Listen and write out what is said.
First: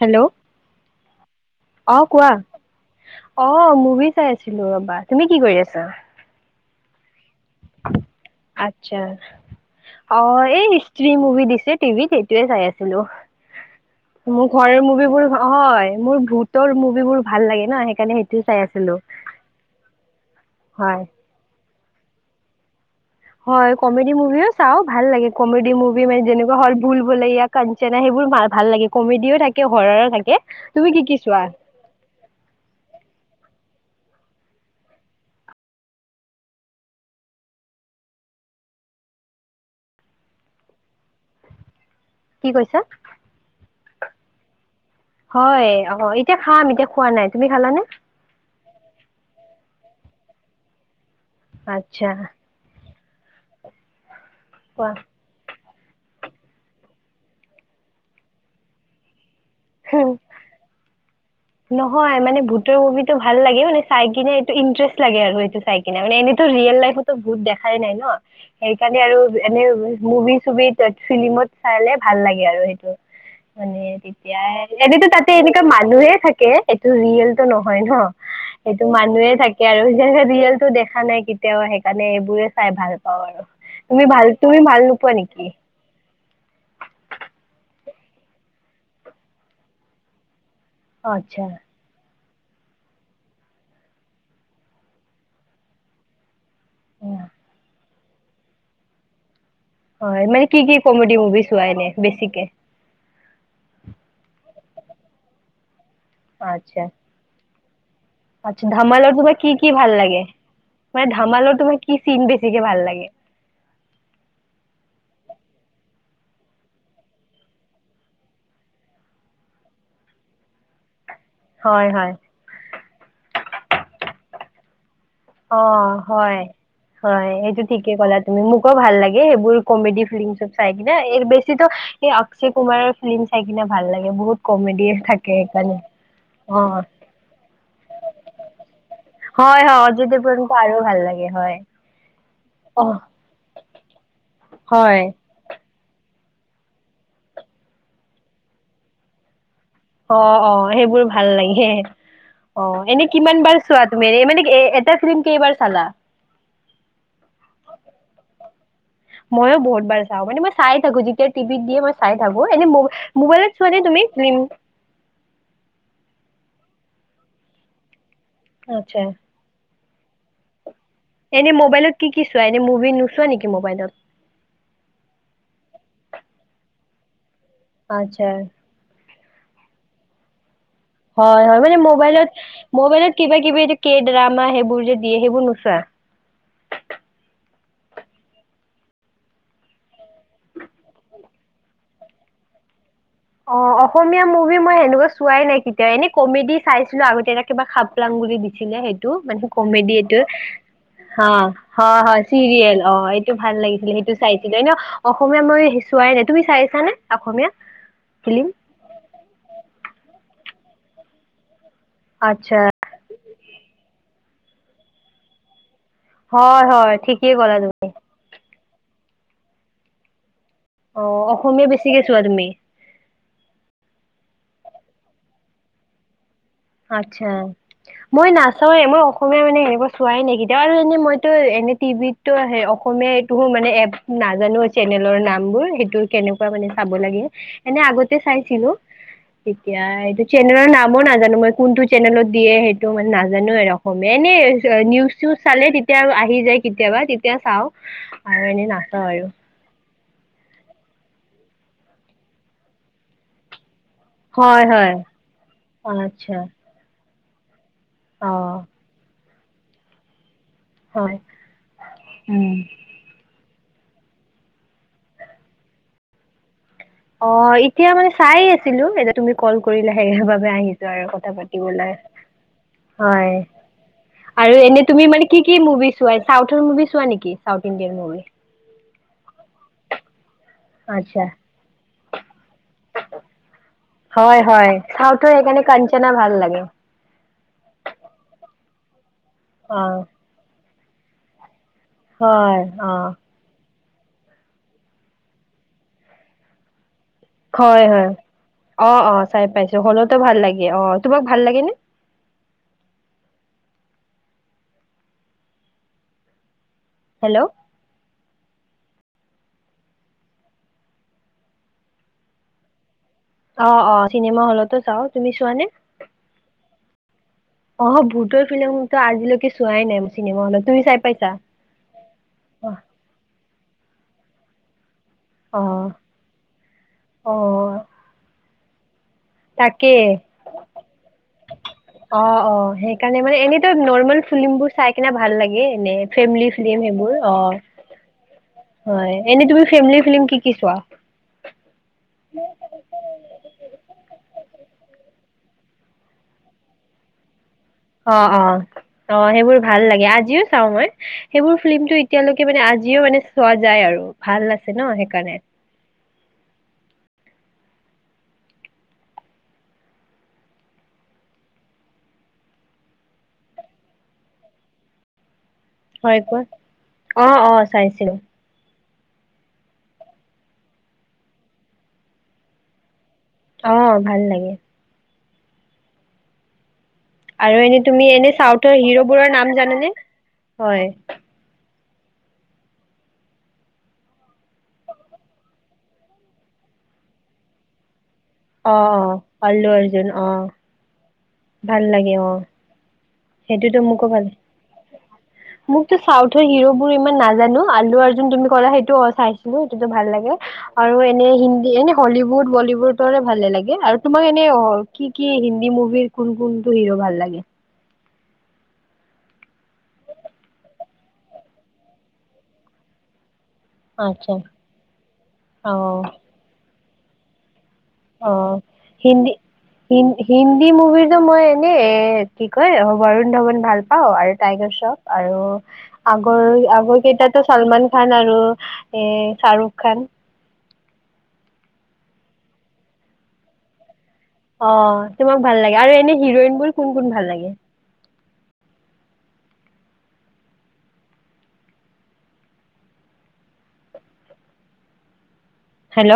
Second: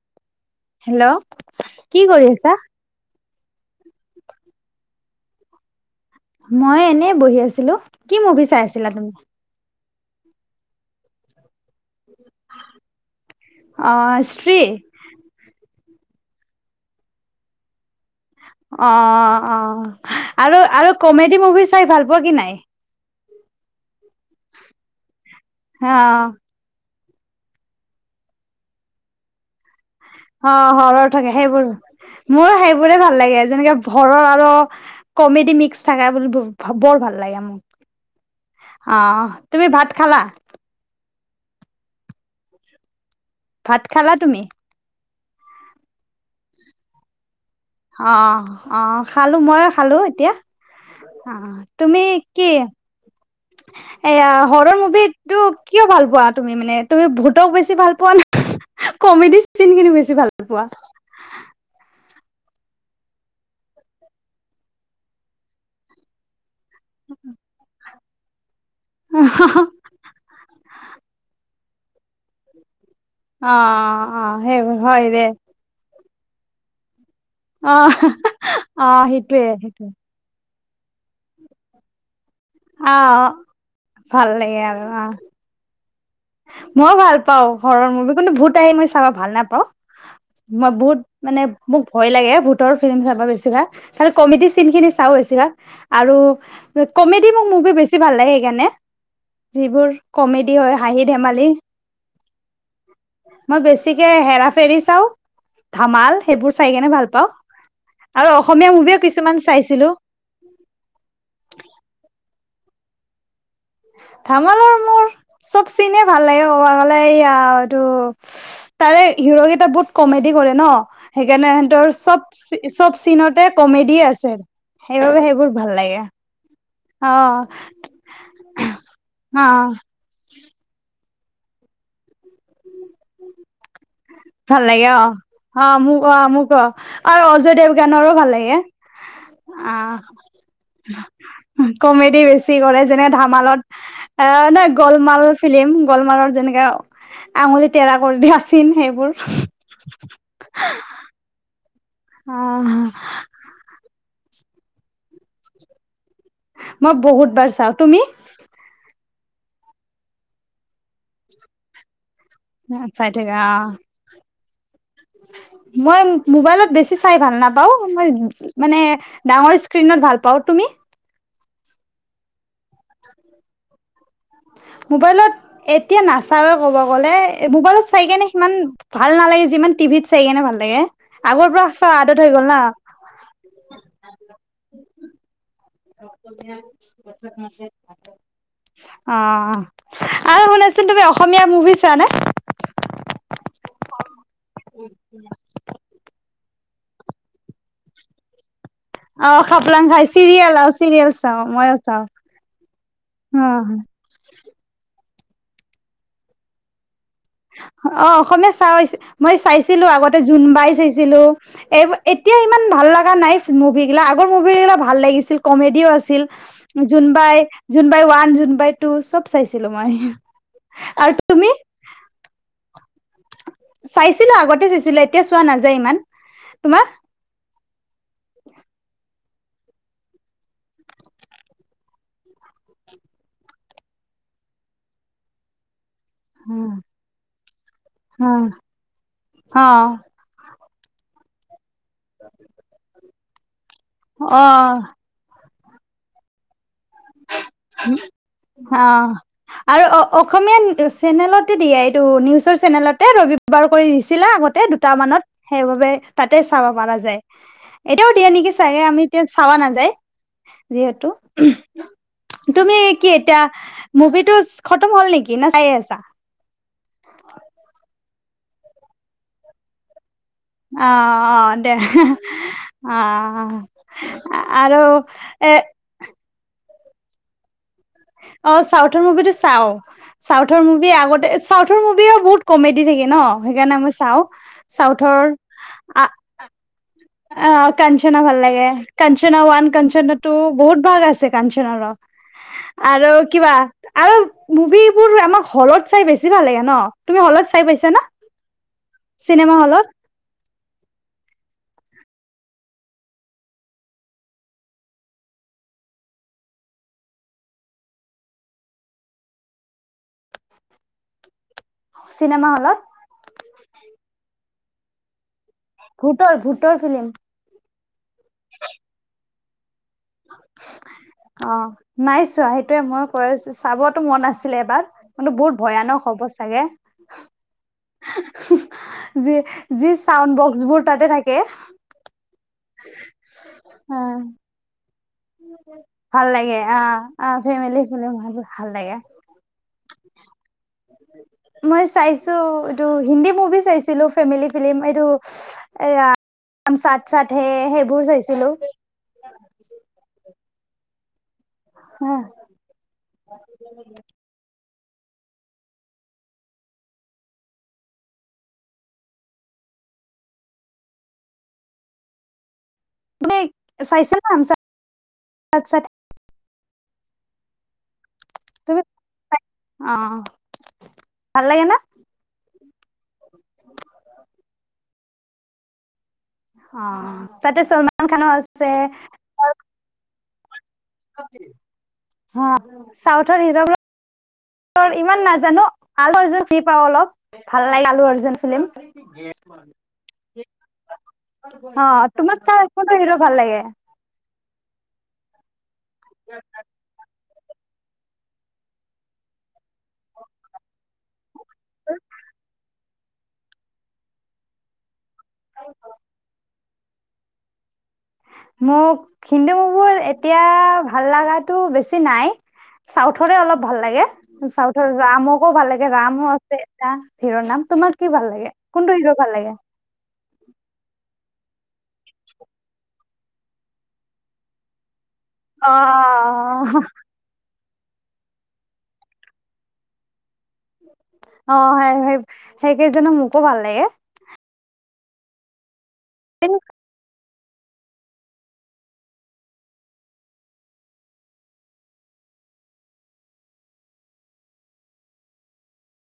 Hello hello কি অহঁ কৰি কোৱা, আছা? অহঁ মুভি চাই আছিলো ৰবাত তুমি কি কৰি আছা। মই এনেই বহি আছিলো কি মভি চাই আছিলা আচ্ছা তুমি অ এই হিষ্ট্ৰি মুভি দিছে টিভিত সেইটোয়ে চাই আছিলো অ' মোৰ স্ত্ৰী ঘৰৰ মুভিবোৰ হয় মোৰ ভূতৰ মুভিবোৰ ভাল লাগে ন সেইকাৰণে সেই অ অ আৰু আৰু হয় কমেডি মুভি চাই ভাল পোৱা কি নাই। হয় কমেডি মুভিও চাওঁ ভাল লাগে কমেডি মুভি মানে অ' যেনেকুৱা হ' ভুল বলীয়া কাঞ্চনা সেইবোৰ ভাল লাগে কমেডিও থাকে ঘৰৰ, অ শৰৰ থাকে সেইবোৰ মোৰ সেইবোৰে ভাল লাগে যেনেকে ঘৰৰ আৰু কমেডি মিক্স থাকে বুলি বৰ ভাল লাগে মোক অ তুমি ভাত খালা কি কৈছা ভাত খালা তুমি? হয় অ এতিয়া খাম এতিয়া খোৱা নাই তুমি খালানে অ অ খালো মই খালো এতিয়া অ তুমি আচ্ছা কি হে এয়া হৰৰ মুভি কোৱা টো কিয় ভাল পোৱা মানে তুমি ভত বেছি ভাল পোৱা ক চিন কিনি বেছি ভাল পোৱা। নহয় মানে ভুতৰ মুভিটো ভাল লাগে মানে চাই কিনে এইটো ইন্টাৰেষ্ট লাগে আৰু সটো চাই কিনে মানে এ এইটো ৰিয়েল লাইফত বুত দেখাই নাই ন সেইকাৰণে আৰু এনে মুভি চুভ ফিল্মত, চাইলে ভাল লাগে। আৰু সেইটো অ মানে তেতিয়া অ সেইবোৰ হয় এনেতো দে তাতে এনেকুৱা মাজ মানুহে থাকে এইটো ৰিয়েল অ নহয় ন অ সেইটো মানুহে সেইটোয়ে থাকে সেইটোয়ে ন জেনেকে টোদেখা নাই কেতিয়াও সেইকাৰণে বোৰে চাই অ ভাল পাওঁ আৰু তুমি ভাল তুমি ভাল নোপোৱা নেকি? মই ভাল পাও ঘৰৰ মু কোনু ভূত আহি মই চাব ভাল নাপাওঁ মই বহুত মানে আচ্ছা মোক ভয় লাগে। ভোতৰ ফিল্ম চাব গৈছিলা, খালি কমেডি চিন খিনি চাও আছিলা আৰু কমেডি, মই মোভি বছি বেছি ভাল লাগে সেইকাৰণে। যিবোৰ হয় মানে কমেডি কি কি হয় হাঁহি কমেডি মুভি ধেমালি চোৱাইনে বেছিকে। মই বেছিকে হেৰা ফেৰি চাও। ধামাল সেইবোৰ চাই আচ্ছা কেনে ভাল পাওঁ। আচ্ছা, ধামালৰ তোমাৰ কি কি চাইছিলো ভাল লাগে, মানে ধামালৰ তোমাৰ কি চিন বেছিকে ভাল লাগে? ধামালৰ মোৰ চব চিনে ভাল লাগে অলে এইয়া এইটো তাৰে হিৰ কেইটা বহুত কমেডি কৰে ন সেইকাৰণে হয় সিহঁতৰ হয় চব চব চিনতে কমেডি আছে। সেইবাবে সেইবোৰ অ ভাল লাগে। হয় অ হয় সেইটো ঠিকে ক'লা তুমি মোকো ভাল লাগে অ সেইবোৰ কমেডি ফিলিম চব চাই কিনে। বেছিতো এই অক্ষয় কুমাৰৰ ফিল্ম চাই কিনে ভাল লাগে। বহুত ভাল কমেডি লাগে অ, থাকে অ সেইকাৰণে মোক অ মোক অ আৰু অজয় দেৱ গানৰো ভাল লাগে অ। হয় হয় অজয় দেৱগণৰ আৰু ভাল লাগে হয়। কি কৰে, অ যেনে ধামালত অ ন হয় গলমালত ফিলিম গ কুমাৰৰ যেনেকা আঙুলি তেৰা কৰি দিয়া চিন সেইবোৰ [inaudible] অ অ সেইবোৰ ভাল লাগে। অ, এনে কিমান বাৰ চোৱা তুমি এ মানে এটা ফিল্ম কেইবাৰ চালা? মই বহুত বাৰ চাও, তুমি? ময়ো বহুত বাৰ চাওঁ মানে মই চাই থাকো যেতিয়া টিভিত দিয়ে ম চাই থাকো এনে ম চাই থাকা মোবাইলত অ চোৱা নে তুমি ফিল্ম মই মোবাইলত বেছি চাই ভাল নাপাও, মই মানে, আচ্ছা ডাঙৰ স্ক্ৰীণত ভাল পাওঁ তুমি? এনে মোবাইলত কি কি এনে মুভি নোচোৱা নেকি মোবাইলত? চাব ক'ব গ'লে এ মোবাইলত চাই কেনে আচ্ছা সিমান ভালাগ যিমান টিত চায়েনে ভাল লাগে হয় আগৰ হয় পৰা মানে চোৱা আদত মোবাইলত হৈ গ'ল না মোবাইলত কিবা কিবি এই কে ড্ৰামা সেইবোৰ যে দিয়ে সেইবোৰ নোচোৱা অ আৰু শুনাছিলোন তুমি অসমীয়া মুভি চোৱানে? অ অসমীয়া মুভি মই সেনেকুৱা চোৱাই নাই কেতিয়া এনে কমেডি চাইছিলো আগতে এটা কিবা খাপ লাংগ বুলি দি সেই অ মানে কমে খাপলাং খাই চিৰিয়েল আৰু চিৰিয়েল চাও মইও চাও চিৰিয়েল অ এইটো ভাল অ লাগিছিলে সেইটো চাই ন অসমীয়া মইচোৱাই নাই তুমি চাইিছা নে অসমীয়া অসমে চা মই চাইছিলো আগত ততে জোন বাই চাইছিলো এই এতিয়া আচ্ছা ইমান ভাল লগা নাই মুভি গিলাক মুভিগিলা ভাল লাগিছিল কমেডিও আছিল হয় হয় ঠিকেই ক'লা [inaudible] তুমি চাইছিলো মায়ে। অ অসমীয়া বেছিকে চোৱা তুমি? পাইছিলো আগতে চাইছিলো এতিয়া চোৱা নাযায় ইমান। তোমাৰ আত্ছা মই নাচাওঁৱে মই। অসমীয়া মানে এনেুৱা চোৱাই নাইকিতি আৰু এনেই মইতো এনেই টিভিততো স অসমীয়া এইটো মানে এপ নাজানো চেনেলৰ নামবোৰ সেইটো মান চ ল এ আগতে অ চাইছিলো তেতিয়া ন মই নাজানো মই কোনটো? চেনেলত দিয়ে সেইটো মানে নাজ জানো এ ৰক মনে অ নিউজ চালে তেতিয়া আহি যায় কেতিয়াবা এতিয়া চাওঁ আৰু এনেই অ নাচওঁ আৰু আৰু অসমীয়া চেনেলতে দিয়া এইটো নিউজৰ চেনেলতে ৰ কৰি আছিলে আগতে হয় দুট হয় মানত সেইবাবে আচ্ছা তাতে চাব পৰাাৰ যায় এতিয়াও দিয়া অ নেকি চাগে আমি তে খাবা নাযায় যিহেতু হয় উম তুমি কি এতিয়া এতিয়া মুভিটো খতম হ'ল নেকি? না চাই আছা। অ এতিয়া চাই আছিলো এতিয়া তুমি কল কৰিলাহে আহ অ দে হয় আহ এনে আৰু তুমি মানে কি এ কি মুভি চোৱা চাউথৰ মুভি চোৱা নেকি? চাউথ ইণ্ডিয়ান মুভি অ চাউথৰ মুভিটো চাও চাউথৰ মুভি আচ্ছা আগতে চাউথৰ মুভিও বহুত কমেডি থাকে ন সেইকাৰণে মই চাওঁ হয় হয় চাউথৰ সেইকাৰণে কাঞ্চনা ভাল লাগে অ কঞ্চনা ভাল লাগে। কঞ্চনা ৱান অ কঞ্চনা টু বহুত ভাগ আছে কাঞ্চ হয় অ আৰু কিবা আৰু মুভিবোৰ আমাক হলত চাই বেছি ভাল লাগে ন। তুমি হলত চাই হয় পাইছা না হয় অ অ চাই চিনেমা পাইছো হলত হলেতো ভাল লাগে অ তোমাক ভাল লাগে নে হেল্ল' চিনেমা হলত অ অ চিনেমা হলতো চাও তুমি চোৱা নে? ভূতৰ ভূতৰ ফিলিম অ ভূতৰ ফিলিম কিটা আজিলৈকে যোৱাই নাই মই চিনেমা হলত তুমি চাই পাইছা অ নাই চোৱা অ সেইটোয়ে মই কৈ আছো চাবতো মন আছিলে এবাৰ কিন্তু বহুত অ ভয়ানক হ'ব চাগে। অ যি যি তাকে চাউণ্ড বক্স বোৰ তাতে থাকে অ অ সেইকাৰণে মানে এনেত অ নৰ্মেল ফিল্মবোৰ চাই ভাল লাগে এনেই ভাল ফেমেলি লাগে অ ফ্লিম হ'লে অ অহ ফেমিলি ফিলিম ভাল লাগে এনেই তুমি ফেমিলি ফিল্ম কি কি চোৱা মই চাইছো এইটো হিন্দী মুভি চাইছিলো ফেমিলি ফ্লিম এইটো হাম চাথ চাথ হে সেইবোৰ অ অ চাইছিলো অ সেইবোৰ ভাল লাগে। আজিও চাও মই সেইবোৰ ফিল্মতটো হা এতিয়ালৈকে মানে আজিও মানে চোৱা যায় আৰু ভাল ল আছে ন [unintelligible] সেইকাৰণে চাইছে ন হাম চাথ হয় কোৱা অ অ চাইছিলো তুমি অ ভাল লাগে না অ ভাল লাগে অ আৰু তাতে এনেই চলমান তুমি খানো এনে চাউথৰ হিৰবোৰৰ নাম জানানে। হয় তি অ চাউথৰ হি ইমান নাজানো আলু পাও অলপ ভাল লাগে আলু। অৰ্জুন ফিল্ম অ অ আ্লু অৰ্জুন অ। ভাল অ লাগে তো ম ক। হিলবোৰক। সেইটোতো মোকো ভাল। মোক তো চাউথৰ হিৰোবোৰ ইমান নাজ। জানো আলু য তুমি কৰা সেইটো চাইছিলো সেইটোতো ভাল লাগে আৰু এনে হিন্দী এনে হলিউড বলিউডৰে ভালে লাগে আৰু তোমাক এনে। কি কি হিন্দী মুভিৰ কোন কোন। হিৰো ভাল লাগে। মোক হিন্দু মবোৰ এতিয়া ভাল লগাটো বেছি নাই চাউথৰে অলপ। ভাল লাগে আচ্ছা চাউথৰ ৰামকো ভাল অ লাগে ৰামো আছে? ধীৰৰ নাম। তোমাক কি ভাল অ লাগে কোনটো হিৰ' ভাল হিন্দী লাগে হিন্দী মুভিৰ। কিু মই এনেই এ কি কয় বৰুণ ধৱন ভাল পাও আৰু টাইগাৰ চও। আৰু অ অ আগৰ আগৰ কেইটাতো? ছলমান খান আৰু এ শ্বাহৰুখ খান। অ হয় সেই কেইজানো মোকো ভাল লাগে। অ তোমাক ভাল লাগে। আৰু এনে হিৰইন বোৰ কোন কোন ভাল লাগে। কি হেল্ল'